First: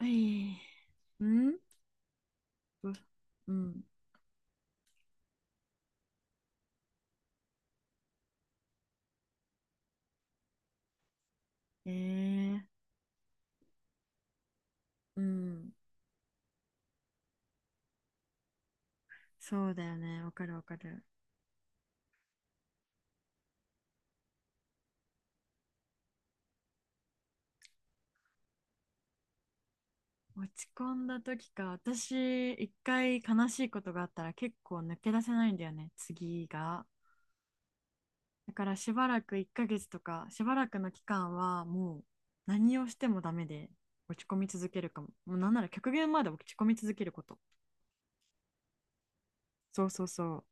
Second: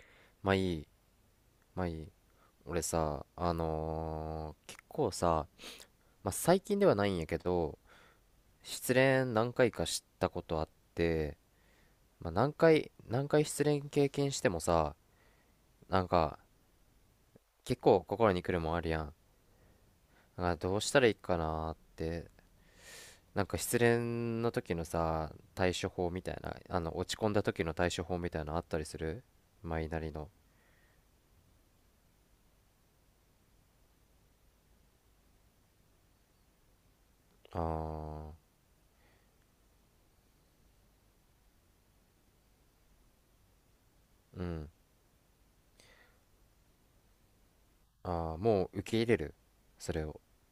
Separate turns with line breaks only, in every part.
え
まあいい、
えん。
まあいい。俺
う
さ、
うん。
結構さ、まあ最近ではないんやけど、失恋何回かしたことあって、まあ何
ええ。
回、何回失恋経験してもさ、
うん。
なんか結構心に来るもんあるやん。
そうだよね。わかる
なん
わ
か
か
どうした
る。
らいいかなって、なんか失恋の時のさ、対処法みたいな、あの落ち込んだ時の対処法みたいなのあったりするマイなりの。
落ち込んだ時か。私、一回悲しいことがあったら結構抜け出せないんだよね。次が。
ああ、
だからしばらく1ヶ月とか、しばらくの期間はもう何をしてもダメで落ち込
う
み続
ん。
けるかも。もうなんなら極限まで落ち込み続けること。
ああ、もう受け入れる
そう
それ
そう
を。
そ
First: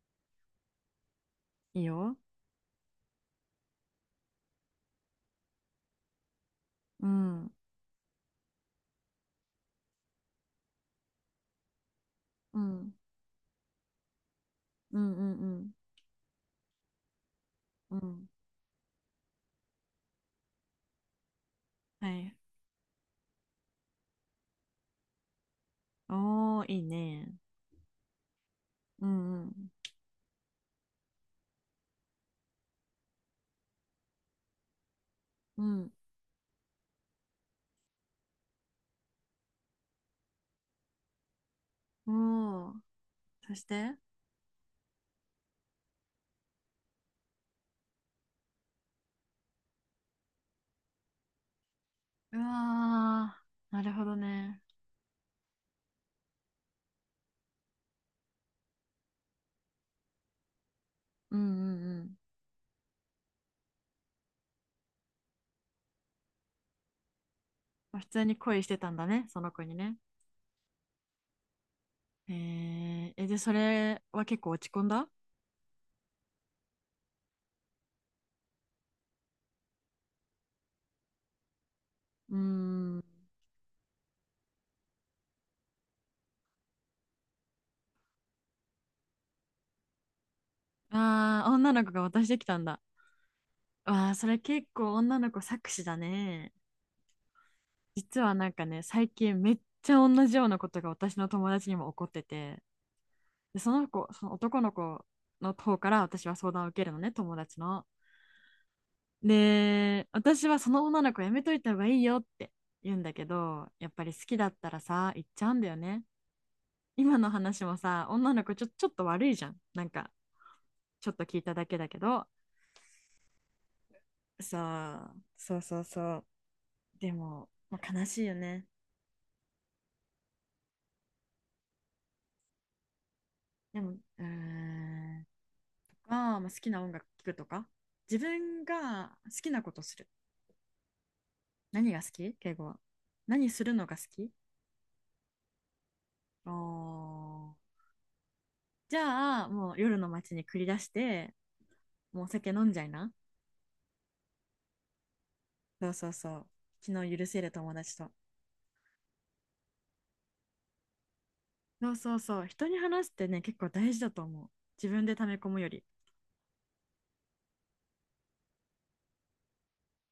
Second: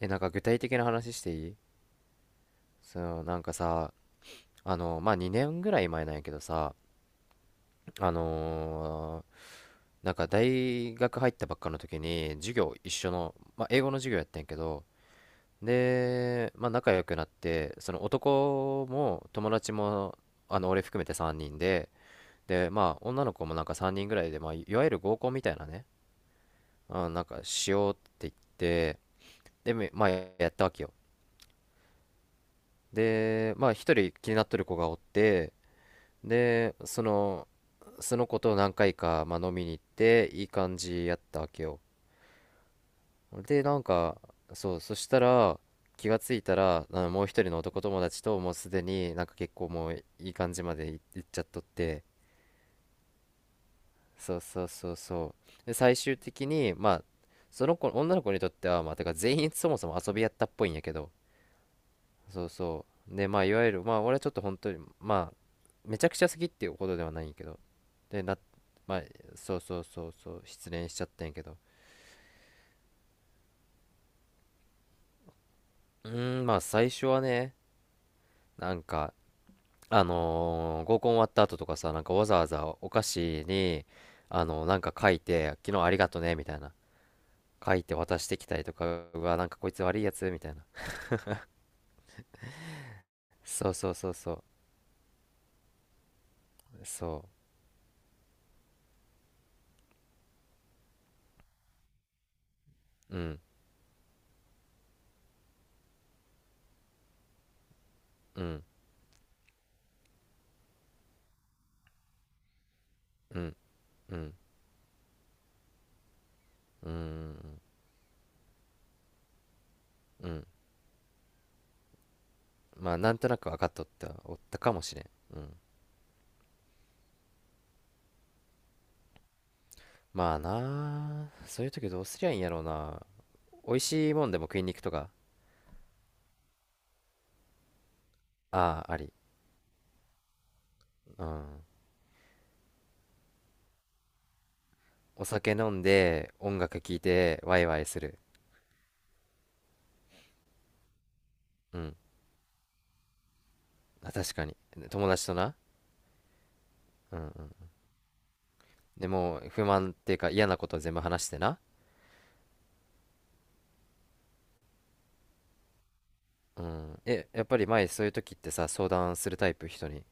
え、なんか具体的な話していい。
う。いいよ。
その、なんかさ、あの、まあ、2年ぐらい前なんやけどさ、
うん。うん。
あのーなんか大学入ったばっかの時に、授
う
業一
ん
緒の、まあ、英語の授業やったんやけど、
うん
で、まあ、仲良くなって、そ
うん。
の
うん。
男も友達も、あの、俺含めて3人で、
はい。
で、まあ、女の子もなんか3人ぐらいで、まあ、いわゆる合コンみたいなね、
おー、いい
あ、なん
ね。
かしようって言って、
うんうん。
で、まあ、やったわけよ。で、まあ、一人気になっとる子がおって、
うん。
で、その子と何回か、まあ、飲みに行って、いい感じやったわけよ。
おー。そ
で、
し
なん
て、
か、そう、そしたら、気がついたら、あのもう一人の男友達と、もうすでになんか結構もういい感じまで行っちゃっとって、
うわー、なるほど
そう
ね。
そうそうそう。で、最終的に、まあ、その子、女の子にとっては、まあ、てか全員そもそも遊びやったっぽいんやけど、
うんうんうん。
そうそうで、まあ、いわゆる、まあ、俺はちょっと本当に、まあ、めちゃくちゃ好きっていうことではないんやけど、
まあ普通
で
に
な、
恋してたん
まあ、
だね、その
そう
子に
そう
ね。
そうそう、失恋しちゃったんやけど、
へええ、で、それは結構落ち込んだ？
まあ最初はね、なんか合コン終わった後とかさ、なんかわ
うー
ざわざお菓
ん。
子になんか書いて「昨日ありがとね」みたいな書いて渡してきたりとか、うわなんかこいつ悪いやつみたいな。
ああ、女の子が渡してきたんだ。
そうそう
わ
そ
あ、
う
そ
そ
れ
う
結構女の子搾取だね。
そ
実はなんかね、最近めっちゃ同じようなことが私の友達にも起こってて、
う。うん
で、その子、その男の子の方から私は相談を受けるのね、友達の。
うん
で、私はその女の子やめといた方がいいよって言うんだけ
うん
ど、やっぱり
う
好
ん
きだったらさ、言っちゃうんだよね。今の話もさ、女の子ちょ、ちょっと悪いじゃん。なんか、
うん。
ちょっと聞いただけだけど。
まあなんとなく分かっとったおっ
そ
たかもしれん、
う、
うん、
そうそうそう。でも、まあ、悲しいよね。
まあなあそういう時どうすりゃいいんやろうな。美味
でも、う
しい
ー
もんでも食いに行くとか。
ん、まあ、まあ、好きな音楽聴くとか、自分
ああ、
が好きなことする。
うん。
何が好き敬語は。何するのが好き？
お酒飲んで音楽聴
お
いてワイ
ー。
ワイする。
じゃあ、もう夜の街に繰り出して、
うん。
もう酒飲んじゃいな。
あ確かに、友達とな。
そうそうそう。昨日
うん。
許
うん、
せる友達と。
でもう不満っていうか嫌なこと全部話してな。
そうそうそう。人に話すってね、結構大事だと思う。自分で溜め込むより。
うん、やっぱり前そういう時ってさ相談するタイプ、人に。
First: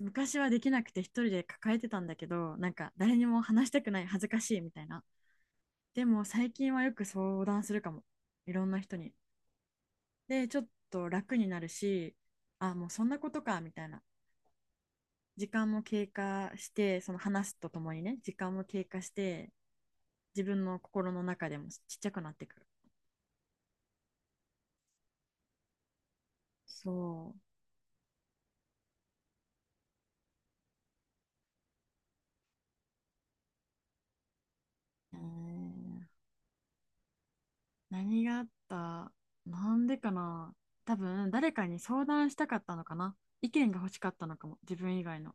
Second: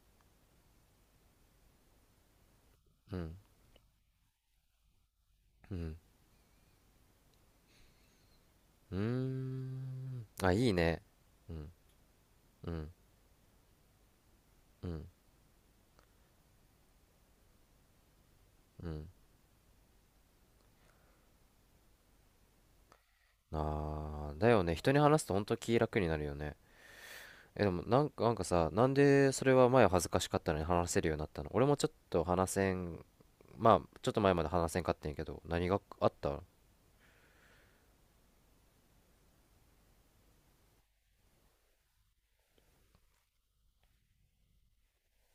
昔はできなくて一人で抱えてたんだけど、なんか誰
う
に
ん
も話したくない、恥ずかしいみたいな。
うん。
でも最近はよく相談するかも。いろんな
う
人
ー
に。
ん、
で、
あ
ちょっ
いいね。
と楽に
う
なる
ん
し、
う
あ、もう
ん
そんなことか、みたいな。
うん
時間も経過して、その話すとともにね、時間も経
う
過
ん、
して、自分の心の中でもちっちゃくなってくる。
あーだよね、人に話すと本当気楽になるよね。
そう。
でもなんかさ、なんでそれは前は恥ずかしかったのに話せるようになったの。俺もちょっと話せん、まあちょっと前まで話せんかったんや
え
けど、何が
ー、
あった。
何があった？なんでかな。多分誰かに相談したかったのかな。意見が欲しかったのかも、自分以外の。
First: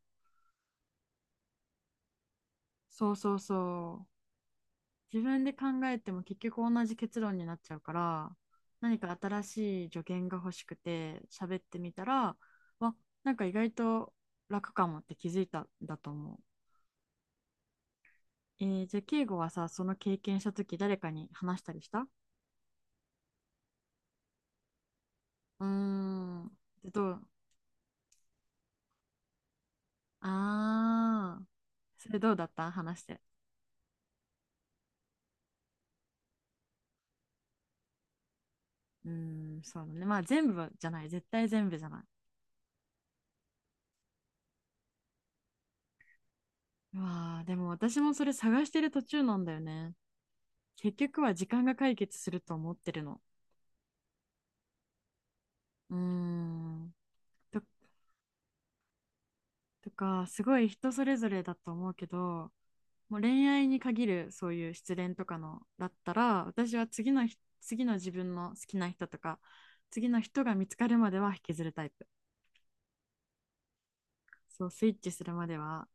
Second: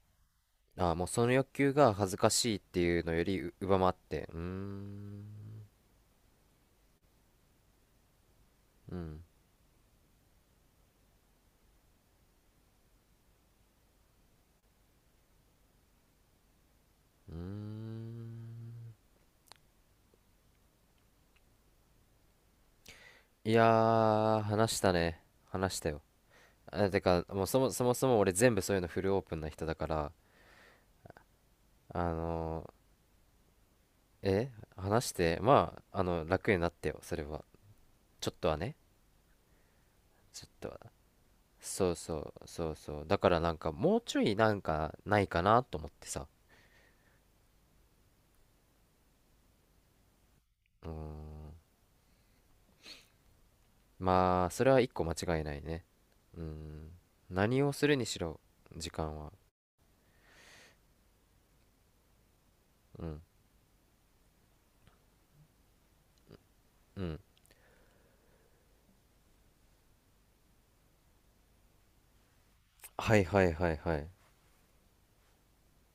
あー、もうその欲求が恥ずかしいっていう
そ
の
う
よ
そう
りう上回っ
そう。
てうー
自分で
ん。
考えても結局同じ結論になっちゃうから、
う
何か
ん。
新しい助言が欲しくて喋ってみたら、わ、なんか意外と楽かもって気づいたんだと思う。
うー
えー、
ん、
じゃあ敬語はさ、その経験した時誰かに話したりした？
いやー話したね。
うー
話したよ。
ん。
あ、
で
て
ど
か
う？
もう、そもそも俺全部そういうのフルオープンな人だから。
ああ、
あ
それどうだっ
の
た、話して。
え話して、まあ、あの楽になってよ、それは。ちょっとはね。
うーん、そうだね。まあ
ちょっ
全
と
部
は。
じゃない。絶対全部じゃ
そう
ない。
そうそうそう、だからなんかもうちょいなんかないかなと思ってさ。
うわあ、でも私もそれ探してる途中なんだよね。
う
結局
ん、
は時間が解決すると思ってるの。
まあそれは一個間違いないね。
うー
うん、
ん。と、
何をするにしろ時間は。
とか、すごい人それぞれだと思うけど、
う
もう
ん
恋愛に限るそういう失恋とかのだったら、私は
う
次
ん。
のひ、次の自分の好きな人とか、次の人が見つかるまでは引きずるタイプ。
はいはいはいはい。
そう、スイッチするまでは。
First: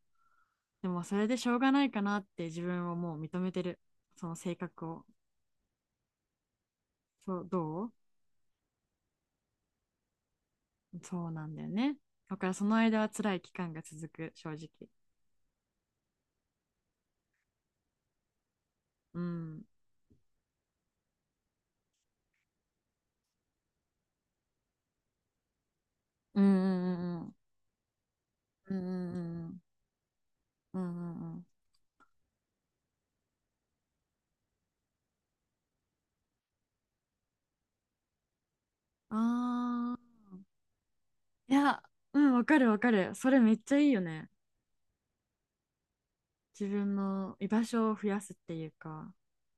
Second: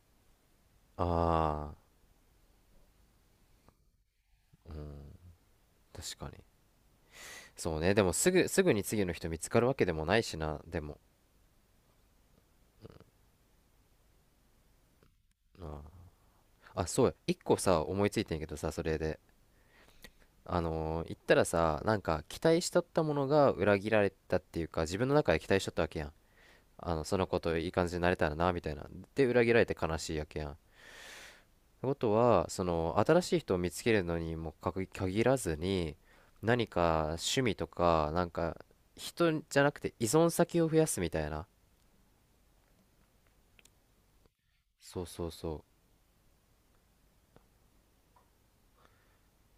でもそれでしょう
あ
がないかなって自分をもう認めてる。その性格を。
あ、確かに。
そう、
そう
どう？
ね、でもすぐに次の人見つかるわけでもないしな、でも、
そうなんだよね。だからその間は辛い期間が続く、正直。
あーあ、そうや、一個さ思いついてんけどさ、それ
う
で、
ん。
言ったらさ、なんか期待しとったものが裏切られたっていうか、自分の中で期待しとったわけやん、
う
あの
ん
そ
う
の
ん
子といい感じになれたらなみた
う
い
んう
な、で裏
ん
切られて悲しいわけやん、っ
うんうんうんうんうん。
てことはその新しい人を見つけるのにもかく限らずに、何か趣味とかなんか、人じゃなくて
あ
依存先を増やすみたいな。
ー、いや、うん、わかるわかる。それめっちゃいいよね。
そうそうそ
自分の居場所を増やすっていうか、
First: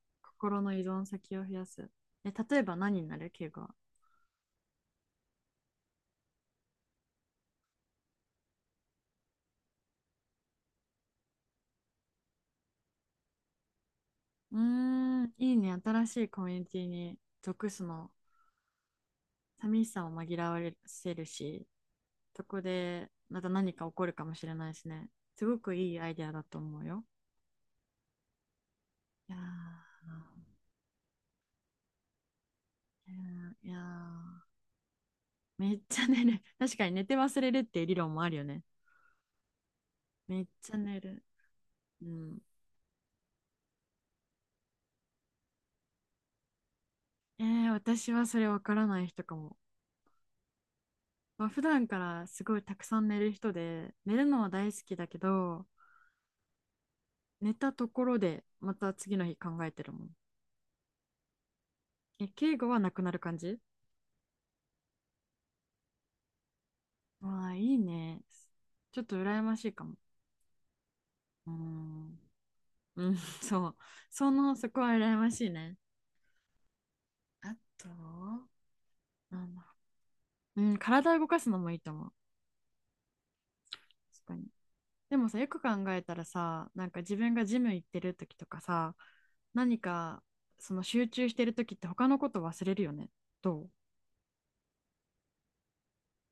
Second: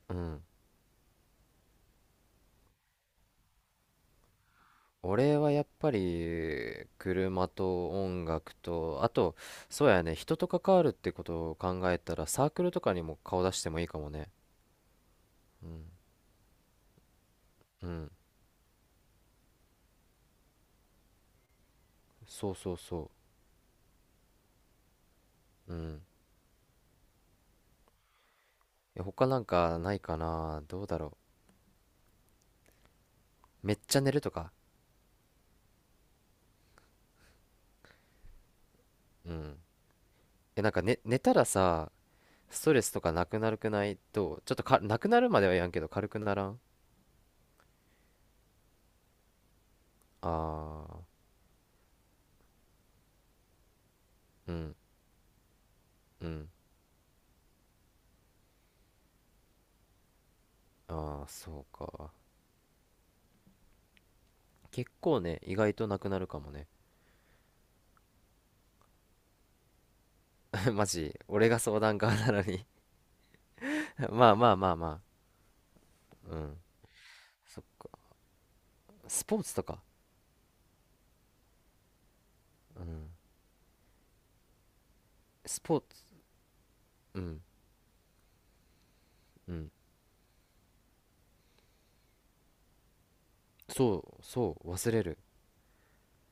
う。うん。
心の依存先を増やす。え、例えば何になるケイが。
俺はやっぱり車と音楽と、あと、そうやね、人と関わるってことを考えたら、サークルとかにも顔出してもいいかもね。
うーん、いい
う
ね。
ん
新しいコミュニティに属す
う
の。
ん。
寂しさを紛らわせるし、そ
そう
こ
そう
で
そ
また何か起こるかもしれないしね。すご
う。
く
う
いい
ん。
アイデアだと思うよ。
他
いや
なんかないかな、どうだろ。
ー、い
め
やー、
っちゃ寝るとか。
めっちゃ寝る。確かに寝て忘れるっていう理論もあるよね。
うん。
めっ
な
ち
ん
ゃ
か、ね、
寝
寝
る。
たらさ
うん。
ストレスとかなくなるくないどう、ちょっとかなくなるまではやんけど軽くならん。
えー、私はそれわからない人かも。
ああ
まあ、普段からすごいたくさん寝る人で、寝るのは
ー、う
大
ん。
好きだけど、
うん。
寝たところでまた次の日考えてるもん。
ああー、そうか。
え、敬語はなくなる感じ？
結構ね、意外となくなるかもね。
ああ、いいね。ちょっと羨ましいかも。
マジ、俺
うー
が相談側
ん。
なのに。
うん、そう。そ
まあま
の、
あ
そ
まあ
こは
ま
羨ましいね。
あ。うん。
あ
そ
と、
スポ
な
ー
ん
ツと
だ。
か。
うん、体を動かすのもいいと思う。
うん。
確かに。でもさ、よく
ス
考
ポー
えた
ツ。
らさ、なんか自
う
分
ん。
がジム行ってる時とかさ、
うん。
何か、その集中してる時って他のこと忘れるよね。どう？
そう、そう、忘れる。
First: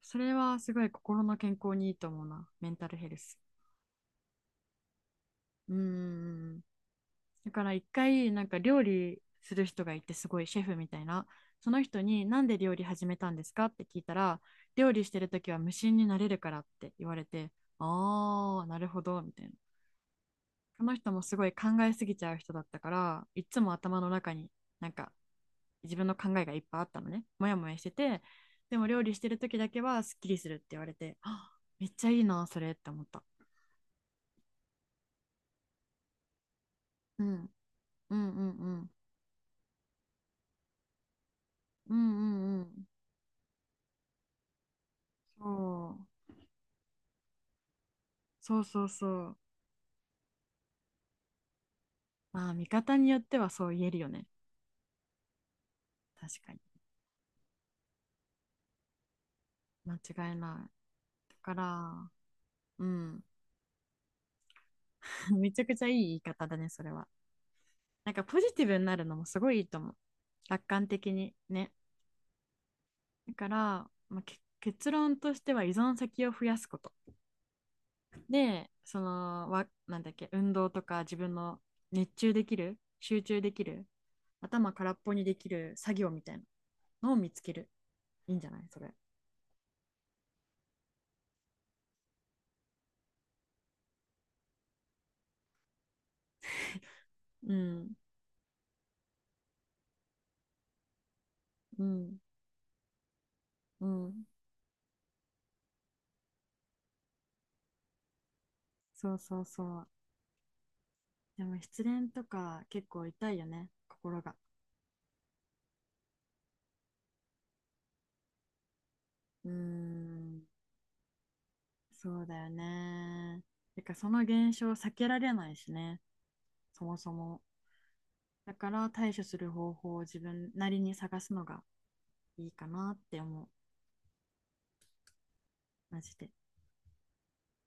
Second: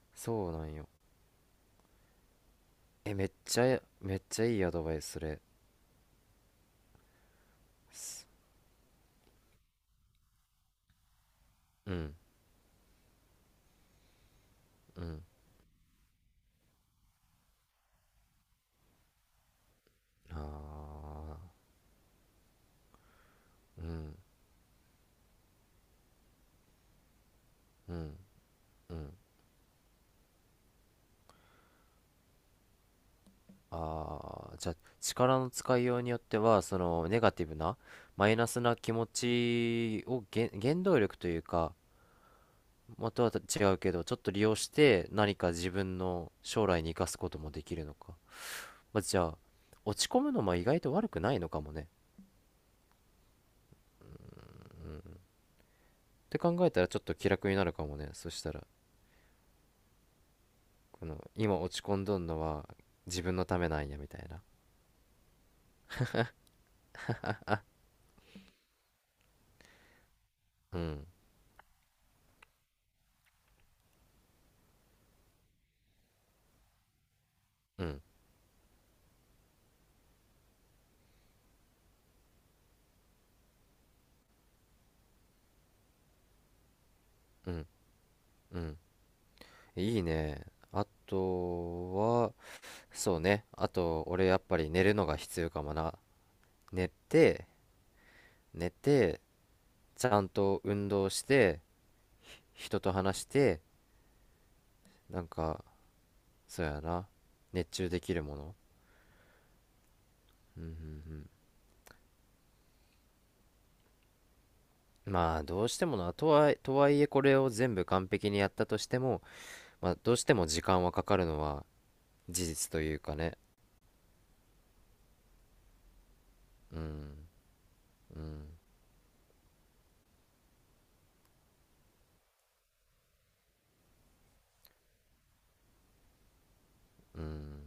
それ
そう
は
な
す
ん
ご
よ。
い心の健康にいいと思うな。メンタルヘル
めっ
ス。
ちゃ、めっちゃいいアドバイス、それ。
うーん。だから一
す
回なんか料理する人がいて、すごいシェフみたいな、その
う
人
ん、
になんで料理始めたんですかって聞いたら、料
う
理して
ん。
る時は無心になれるからって言われて、ああなるほどみたいな。
あ
この人も
あ、
すごい考えすぎちゃう人だったから、いつも
う
頭の
ん、
中になんか自分の考えがいっぱいあったのね、モヤモヤして
うん、
て。でも
う
料
ん。
理してる時だけはすっきりするって言われて、あ、めっちゃいいなそれって思った。
ああ、じゃあ、力の使いようによっては、その、ネ
うん、
ガティブな、
う
マ
ん
イ
う
ナ
ん
ス
う
な
ん
気持ちを原動力というか、
うんうんう
元は違うけど、ちょっと利用して何
ん。
か自分の将来に生かすこともできるのか。
そうそうそう
まあ、じゃ
そう。
あ、落ち込むのも意外と悪くないのかもね。
まあ、見方によってはそう言えるよね。
って
確か
考
に。
えたらちょっと気楽になるかもね。そしたら、
間違いない。
この、
だか
今落ち込ん
ら、
どんのは
う
自
ん。
分のためなんや、みたいな。
めちゃくちゃいい言い方だね、それは。なんかポジティブになるのもすごいいいと思う。楽
う
観
ん、
的にね。だから、まあ、け結論としては依存先を増やすこと。
うん、
で、その、わ、なんだっけ、運動とか自分の熱中できる、集中できる、頭空っぽにできる作業みたいなのを見つ
う
け
ん、
る。いいんじゃな
う
い
ん。
それ。
いいね。あとは、そうね。あと、俺やっぱり寝るのが必要かもな。寝て、
うん。
寝て、ちゃんと運動して、
うん。
人と話して、
うん。
なんか、そうやな。熱中できるもの。
そうそうそう。
うんうん
でも失恋とか結構痛いよね、心が。
うん。まあ、どうしてもな。とはいえこれを全部完璧にやったとしても、
うー
まあ、どうして
ん、
も時間はかかるのは
そうだ
事
よ
実というかね。
ね。てかその現象を避けられないしね、
う
そも
ん、
そも。
うん、
だから対処する方法を自分なりに探すのがいいかなって思う、マジで。
うん。